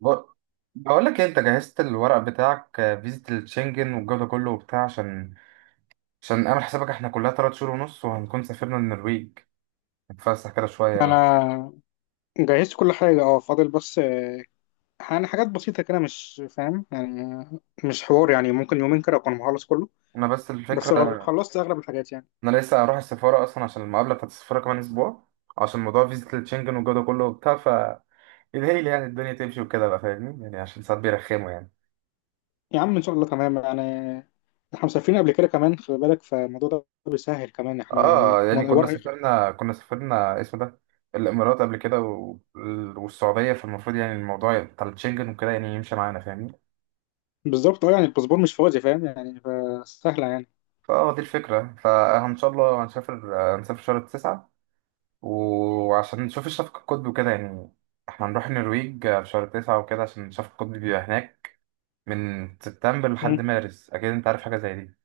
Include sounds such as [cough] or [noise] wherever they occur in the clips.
بق- بقول لك إيه، انت جهزت الورق بتاعك آه، فيزة الشنجن والجو ده كله وبتاع عشان اعمل حسابك، احنا كلها 3 شهور ونص وهنكون سافرنا النرويج نتفسح كده شوية بقى. انا جهزت كل حاجه، اه، فاضل بس. يعني حاجات بسيطه كده، مش فاهم يعني. مش حوار يعني، ممكن يومين كده اكون مخلص كله. انا بس الفكرة، بس خلصت اغلب الحاجات يعني. انا لسه هروح السفارة اصلا عشان المقابلة بتاعت السفارة كمان اسبوع، عشان موضوع فيزة الشنجن والجو ده كله وبتاع ف الهيل، يعني الدنيا تمشي وكده بقى فاهمني، يعني عشان ساعات بيرخموا يعني. يا عم، ان شاء الله تمام يعني. احنا مسافرين قبل كده كمان، خلي بالك فالموضوع ده بيسهل كمان. احنا اه يعني يعني كنا ورق. سافرنا كنا سافرنا اسمه ده الامارات قبل كده والسعودية، فالمفروض يعني الموضوع بتاع الشنجن وكده يعني يمشي معانا فاهمني. بالظبط، اه، يعني الباسبور مش فاضي، فاهم يعني، فسهله يعني. فاه دي الفكرة، فإن شاء الله هنسافر آه، هنسافر شهر 9، وعشان نشوف الشفق القطبي وكده يعني. احنا هنروح النرويج آه، في شهر 9 وكده عشان الشفق القطبي بيبقى هناك من سبتمبر لحد مم. مارس، أكيد أنت عارف حاجة زي دي.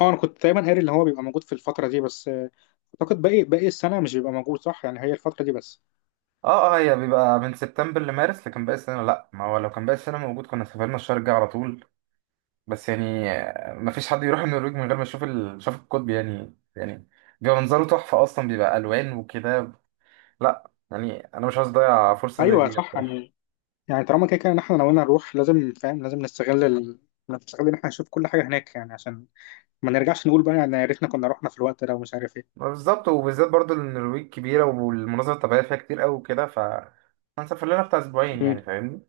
اه، انا كنت دايما قاري اللي هو بيبقى موجود في الفتره دي بس. اعتقد باقي السنه مش بيبقى موجود، صح؟ يعني هي الفتره دي بس. اه اه هي بيبقى من سبتمبر لمارس لكن باقي السنة لأ، ما هو لو كان باقي السنة موجود كنا سافرنا الشهر الجاي على طول. بس يعني آه، مفيش حد يروح النرويج من غير ما يشوف الشفق القطبي يعني يعني بيبقى منظره تحفة، أصلا بيبقى ألوان وكده. لأ يعني أنا مش عايز أضيع فرصة زي ايوه دي. صح يعني. يعني طالما كده كده ان احنا ناويين نروح، لازم، فاهم، لازم نستغل نستغل ان احنا نشوف كل حاجه هناك يعني، عشان ما نرجعش نقول بقى، يعني يا ريتنا كنا رحنا في الوقت ده ومش عارف ايه. ما بالظبط، وبالذات برضو إن النرويج كبيرة والمناظر الطبيعية فيها كتير قوي وكده، ف هنسافر لنا بتاع أسبوعين مم. يعني فاهمني.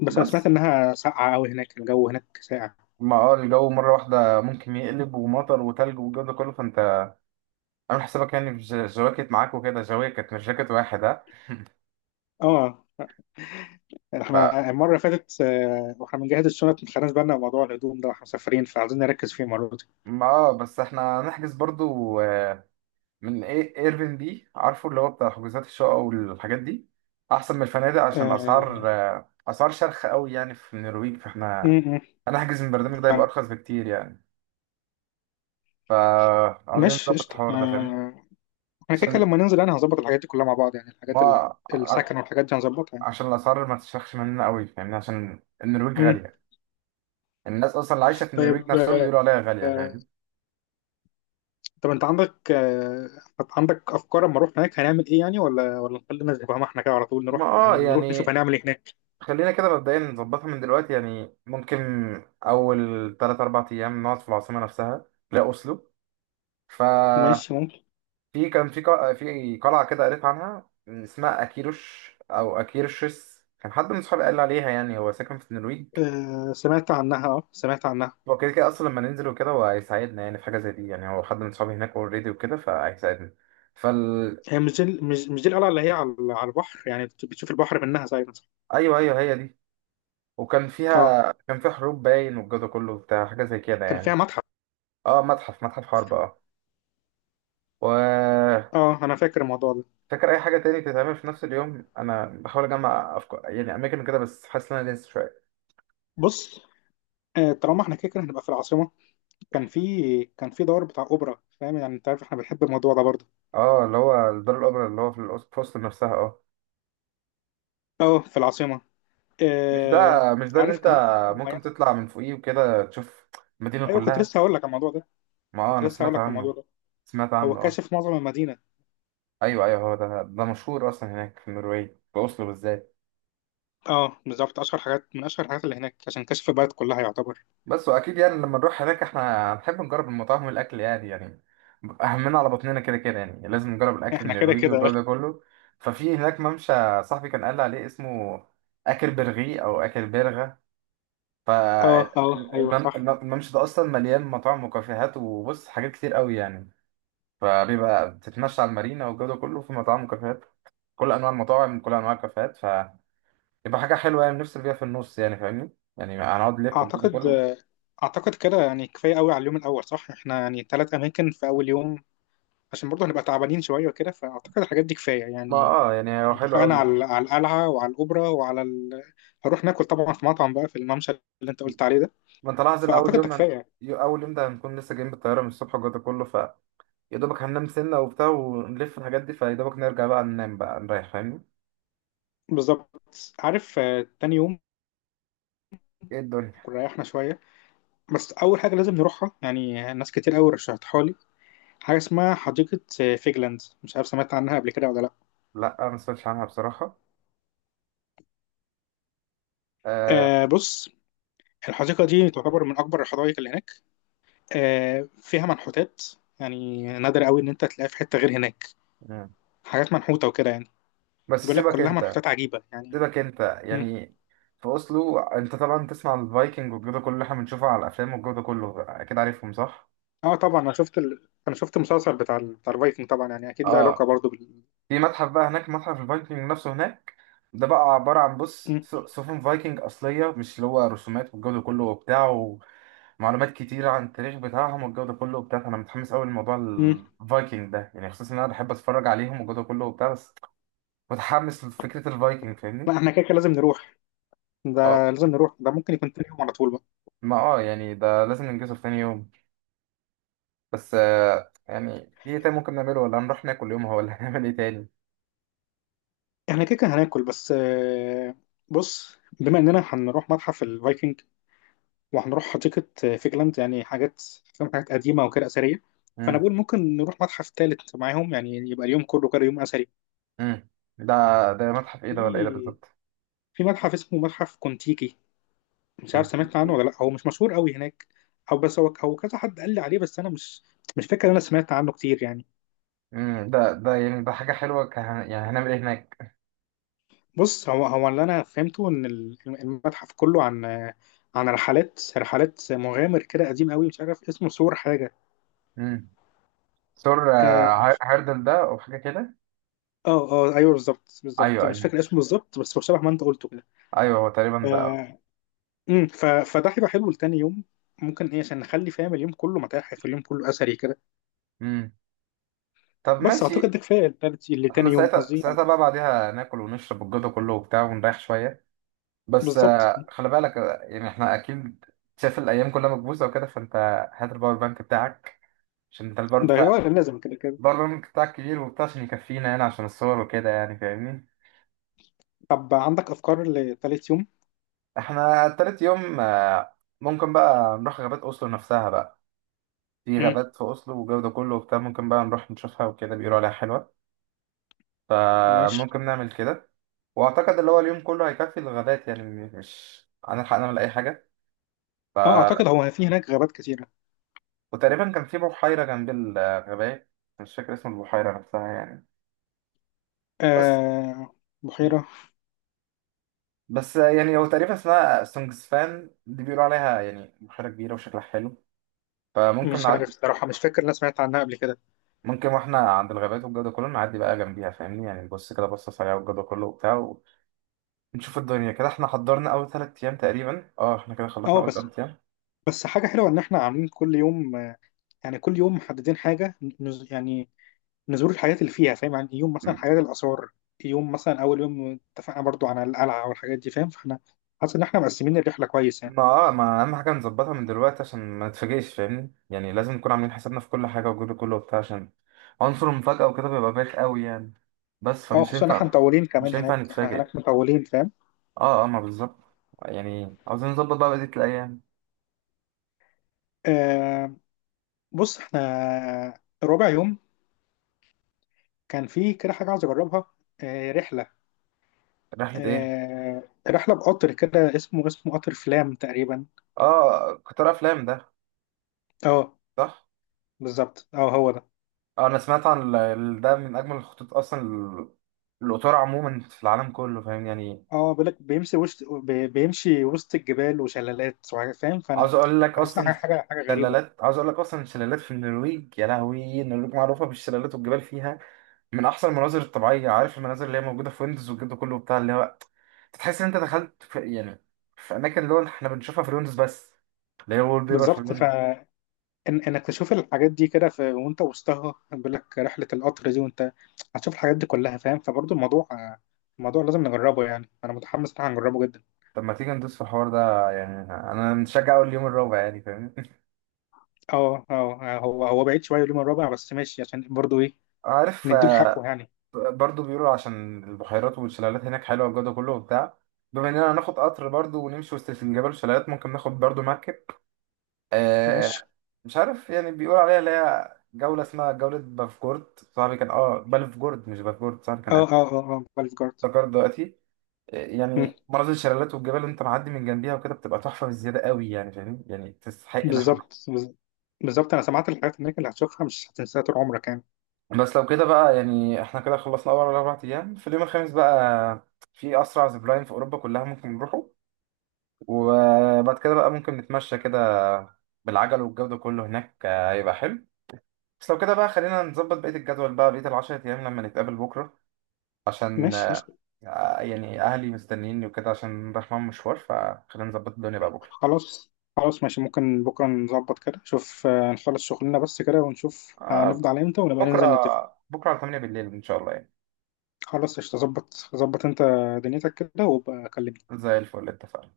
بس انا سمعت بس انها ساقعه قوي هناك، الجو هناك ساقع. ما اه الجو مرة واحدة ممكن يقلب ومطر وتلج والجو ده كله، فأنت عامل حسابك يعني في جواكت معاك وكده، جواكت مش جاكيت واحد ها [laughs] اه، احنا المره اللي فاتت، آه، واحنا بنجهز الشنط، ما خدناش بالنا من موضوع الهدوم ده، واحنا مسافرين فعايزين نركز فيه المره دي. ما اه بس احنا هنحجز برضو آه، من ايه ايربن بي، عارفه اللي هو بتاع حجوزات الشقق والحاجات دي، احسن من الفنادق عشان آه. الاسعار آه، اسعار شرخ قوي يعني في النرويج، م- فاحنا م، هنحجز من البرنامج ده يبقى فعلا. ارخص بكتير يعني. فعاوزين مش نظبط قشطه، الحوار ده فاهم، آه، احنا كده كده عشان لما ننزل انا هظبط الحاجات دي كلها مع بعض يعني. الحاجات ما ع- السكن والحاجات دي هنظبطها يعني. عشان الأسعار ما تشرخش مننا قوي فاهمني، عشان النرويج م. غالية. الناس أصلا اللي عايشة في النرويج طيب. نفسهم بيقولوا عليها غالية فاهم. طب انت عندك، آه، عندك افكار اما اروح هناك هنعمل ايه يعني؟ ولا نخلينا زي ما احنا كده، على طول ما نروح، اه يعني نروح نشوف يعني هنعمل ايه هناك. خلينا كده مبدئيا نظبطها من دلوقتي يعني، ممكن أول 3 أو 4 أيام نقعد في العاصمة نفسها، لا أوسلو. ففي ماشي ممكن. كان في قلعة كده قريت عنها اسمها أكيروش أو أكيرشس، كان حد من صحابي قال لي عليها يعني، هو ساكن في النرويج. آه سمعت عنها، اه سمعت عنها. هو كده كده اصلا لما ننزل وكده هو هيساعدنا يعني في حاجه زي دي، يعني هو حد من صحابي هناك اوريدي وكده فهيساعدنا. فال هي مش دي، مش دي القلعه اللي هي على البحر، يعني بتشوف البحر منها زي مثلا. ايوه ايوه هي دي. وكان اه، فيها كان فيها حروب باين والجو ده كله بتاع، حاجه زي كده كان فيها يعني. متحف. اه، متحف حرب اه. و اه، انا فاكر الموضوع ده. فاكر اي حاجه تاني تتعمل في نفس اليوم، انا بحاول اجمع افكار يعني اماكن كده، بس حاسس ان انا لسه شويه. بص، آه، طالما احنا كده كده هنبقى في العاصمه، كان في دور بتاع اوبرا، فاهم يعني؟ انت عارف احنا بنحب الموضوع ده برضه. اه اللي هو الدار الاوبرا اللي هو في في وسط نفسها اه. اه، في العاصمه. مش ده آه، مش ده اللي عارف انت، كمان في حاجه ممكن مميزه. تطلع من فوقيه وكده تشوف المدينه ايوه، كنت كلها. لسه هقول لك على الموضوع ده. ما اه كنت انا لسه هقول سمعت لك عنه الموضوع ده، سمعت هو عنه اه. كاشف معظم المدينة. ايوه ايوه هو ده، ده مشهور اصلا هناك في النرويج في اوسلو بالذات. اه بالظبط، اشهر حاجات، من اشهر الحاجات اللي هناك، عشان كشف البلد كلها يعتبر. بس واكيد يعني لما نروح هناك احنا هنحب نجرب المطاعم والاكل يعني يعني اهمنا على بطننا كده كده يعني، لازم نجرب [laughs] الاكل احنا كده النرويجي والجو كده. ده كله. ففي هناك ممشى، صاحبي كان قال لي عليه اسمه اكل برغي او اكل برغة، اه، اه، ايوه صح. فالممشى ده اصلا مليان مطاعم وكافيهات وبص حاجات كتير قوي يعني. فبيبقى بتتمشى على المارينا والجو ده كله، في مطاعم وكافيهات، كل انواع المطاعم، كل انواع الكافيهات، يبقى حاجة حلوة يعني نفصل بيها في النص يعني فاهمني. يعني هنقعد نلف والجو ده اعتقد كله. اعتقد كده، يعني كفاية قوي على اليوم الاول، صح؟ احنا يعني 3 اماكن في اول يوم، عشان برضه هنبقى تعبانين شوية وكده، فاعتقد الحاجات دي كفاية ما يعني. اه يعني هو احنا حلو اتفقنا قوي يعني. على القلعة وعلى الاوبرا وعلى هنروح ناكل طبعا في مطعم بقى في الممشى اللي انت قلت عليه ده. ما انت لاحظ الأول فاعتقد ده يوم هن... كفاية. أول يوم ده هنكون لسه جايين بالطيارة من الصبح والجو ده كله، فيا دوبك هننام سنة وبتاع ونلف الحاجات دي، فيا دوبك نرجع بقى ننام بقى نريح فاهمني. بالظبط. عارف، آه، تاني يوم ايه الدنيا. كنا ريحنا شوية، بس اول حاجه لازم نروحها، يعني ناس كتير قوي رشحتها لي حاجه اسمها حديقه فيجلاند، مش عارف سمعت عنها قبل كده ولا لا. لا أنا ما سمعتش عنها بصراحة آه... آه بص، الحديقه دي تعتبر من اكبر الحدائق اللي هناك، آه، فيها منحوتات، يعني نادر قوي ان انت تلاقيها في حته غير هناك. مم. حاجات منحوته وكده يعني، بس بيقول لك سيبك كلها انت منحوتات عجيبه يعني. سيبك انت مم. يعني. في أوسلو انت طبعا تسمع الفايكنج والجو ده كله اللي احنا بنشوفه على الأفلام والجو ده كله، أكيد عارفهم صح؟ اه، طبعا انا شفت المسلسل بتاع الفايكنج طبعا يعني اكيد له علاقه اه برضه بال. في متحف بقى هناك، متحف الفايكنج نفسه هناك، ده بقى عبارة عن بص مم. سفن فايكنج أصلية مش اللي هو رسومات والجو ده كله وبتاع، ومعلومات كتيرة عن التاريخ بتاعهم والجو ده كله وبتاع، فأنا متحمس أوي لموضوع مم. الفايكنج ده يعني، خصوصا إن أنا بحب أتفرج عليهم والجو ده كله وبتاع، بس متحمس لفكرة الفايكنج فاهمني؟ لا، احنا كده كده لازم نروح. اه ده لازم نروح، ده ممكن يكون تاني يوم على طول بقى. ما اه يعني ده لازم ننجزه في تاني يوم. بس آه، يعني في إيه تاني ممكن نعمله، ولا هنروح ناكل يومها، ولا [laughs] هنعمل إيه تاني؟ احنا كده كده هناكل بس، آه، بص، بما اننا هنروح متحف الفايكنج وهنروح حديقة، آه، فيجلاند، يعني حاجات، فاهم، حاجات قديمة وكده أثرية. فأنا مم. بقول ممكن نروح متحف تالت معاهم، يعني يبقى اليوم كله كده يوم أثري. مم. ده ده متحف إيه ده ولا إيه ده في بالظبط؟ في متحف اسمه متحف كونتيكي، مش عارف كنت سمعت عنه ولا لأ، هو مش مشهور قوي هناك. أو بس هو كذا حد قال لي عليه، بس أنا مش فاكر إن أنا سمعت عنه كتير يعني. امم. ده يعني ده حاجة حلوة ك... يعني هنعمل ايه هناك؟ بص، هو اللي انا فهمته ان المتحف كله عن، رحلات، مغامر كده قديم قوي، مش عارف اسمه سور حاجه. امم سور اه، هيردل ده او حاجة كده؟ اه، آه، ايوه بالظبط بالظبط، ايوه مش ايوه، فاكر اسمه بالظبط، بس هو شبه ما انت قلته كده. ايوه هو ف... تقريبا ده. مم، ف... فده هيبقى حلو لتاني يوم. ممكن ايه، عشان نخلي فاهم، اليوم كله متاحف، اليوم كله اثري كده. امم طب بس اعتقد ماشي. ده كفايه احنا لتاني يوم ساعتها قصدي ساعتها يعني. بقى بعديها ناكل ونشرب الجو ده كله وبتاع ونريح شوية. بس بالظبط، آه، خلي بالك آه، يعني احنا اكيد شايف الايام كلها مكبوسة وكده، فانت هات الباور بانك بتاعك، عشان انت الباور ده، بتاع اه، لازم كده كده. الباور بانك بتاعك كبير وبتاع عشان يكفينا هنا عشان الصور وكده يعني فاهمني؟ طب عندك افكار لتالت يوم؟ احنا تالت يوم آه، ممكن بقى نروح غابات اوسلو نفسها بقى، في مم، غابات في أصله والجو ده كله وبتاع، ممكن بقى نروح نشوفها وكده بيقولوا عليها حلوة، ماشي. فممكن نعمل كده. وأعتقد اللي هو اليوم كله هيكفي الغابات يعني، مش هنلحق نعمل أي حاجة ف... اه، اعتقد هو في هناك غابات كتيره. وتقريبا كان في بحيرة جنب الغابات، مش فاكر اسم البحيرة نفسها يعني، بس آه، بحيرة، بس يعني هو تقريبا اسمها سونجسفان دي، بيقولوا عليها يعني بحيرة كبيرة وشكلها حلو، فممكن مش عارف نعدي صراحة، مش فاكر انا سمعت عنها قبل كده. ممكن واحنا عند الغابات والجو ده كله نعدي بقى جنبيها فاهمني، يعني نبص كده بصة سريعة والجو ده كله وبتاع نشوف الدنيا كده. احنا حضرنا اول 3 ايام تقريبا، اه احنا كده خلصنا اه اول بس، 3 ايام. بس حاجة حلوة ان احنا عاملين كل يوم، آه، يعني كل يوم محددين حاجة يعني نزور الحاجات اللي فيها، فاهم؟ يعني يوم مثلا م- حاجات الآثار، يوم مثلا أول يوم اتفقنا برضو على القلعة والحاجات دي، فاهم؟ فاحنا حاسس ان احنا مقسمين الرحلة كويس يعني. ما اه ما اهم حاجه نظبطها من دلوقتي عشان ما نتفاجئش فاهمني، يعني لازم نكون عاملين حسابنا في كل حاجه وجود كله وبتاع، عشان عنصر المفاجاه وكده بيبقى بايخ قوي يعني. بس اه، فمش خصوصا ان احنا ينفع، مطولين مش كمان ينفع هناك، احنا نتفاجئ. هناك مطولين فاهم. اه اه ما بالظبط، يعني عاوزين نظبط بقى بقيه الايام. آه بص، احنا رابع يوم كان في كده حاجة عايز اجربها، آه، رحلة، رحله ايه. آه، رحلة بقطر كده، اسمه قطر فلام تقريبا. اه قطار افلام ده اه صح. بالظبط، اه هو ده. اه انا سمعت عن ده من اجمل الخطوط اصلا القطار عموما في العالم كله فاهم يعني. اه بيقول لك بيمشي وسط، بيمشي وسط الجبال وشلالات وحاجات، فاهم. فانا عاوز اقول لك حاسسها اصلا، حاجة حاجة حاجة غريبة. شلالات عاوز اقول لك اصلا الشلالات في النرويج يا لهوي، النرويج معروفه بالشلالات والجبال فيها من احسن المناظر الطبيعيه، عارف المناظر اللي هي موجوده في ويندوز والجو ده كله بتاع اللي هو تحس ان انت دخلت في يعني في اماكن اللي هو احنا بنشوفها في ويندوز بس، اللي هي وول بيبر في بالظبط، ويندوز. فانك تشوف الحاجات دي كده وانت وسطها، بيقول لك رحلة القطر دي، وانت هتشوف الحاجات دي كلها، فاهم. فبرضه الموضوع، لازم نجربه يعني، انا متحمس ان هنجربه جدا. طب ما تيجي ندوس في الحوار ده يعني، انا متشجع اول يوم الرابع يعني فاهمني. اه، اه، هو بعيد شوية اليوم الرابع، بس ماشي عشان برضه ايه، [laughs] عارف نديله حقه آه، يعني. برضو بيقولوا عشان البحيرات والشلالات هناك حلوه والجو ده كله وبتاع، بما اننا هناخد قطر برضو ونمشي وسط الجبال والشلالات ممكن ناخد برضو مركب آه، ماشي. مش عارف يعني بيقول عليها اللي هي جولة اسمها جولة بافجورد، صاحبي كان اه بلفجورد مش بافجورد صاحبي كان اه، قال، اه، اه، اه، باليف جارد. افتكرت دلوقتي. إيه، مم. يعني مناظر الشلالات والجبال اللي انت معدي من جنبيها وكده بتبقى تحفة بزيادة قوي يعني فاهمني، يعني تستحق لحم. بالظبط، بالظبط، انا سمعت الحاجات هناك اللي هتشوفها مش هتنساها طول عمرك يعني. بس لو كده بقى يعني احنا كده خلصنا اول 4 ايام، في اليوم الـ5 بقى في اسرع زيب لاين في اوروبا كلها ممكن نروحه، وبعد كده بقى ممكن نتمشى كده بالعجل والجو ده كله هناك آه، هيبقى حلو. بس لو كده بقى خلينا نظبط بقية الجدول بقى بقية الـ10 أيام لما نتقابل بكرة، عشان ماشي آه، قشطة. يعني اهلي مستنيني وكده عشان رايح معاهم مشوار، فخلينا نظبط الدنيا بقى بكره. خلاص. خلاص ماشي، ممكن بكره نظبط كده، شوف، آه، نخلص شغلنا بس كده ونشوف هنفضل آه، على امتى ونبقى بكره، ننزل نتفق. بكره على 8 بالليل ان شاء الله يعني. خلاص قشطة، ظبط ظبط انت دنيتك كده وابقى كلمني. زي الفل اتفقنا.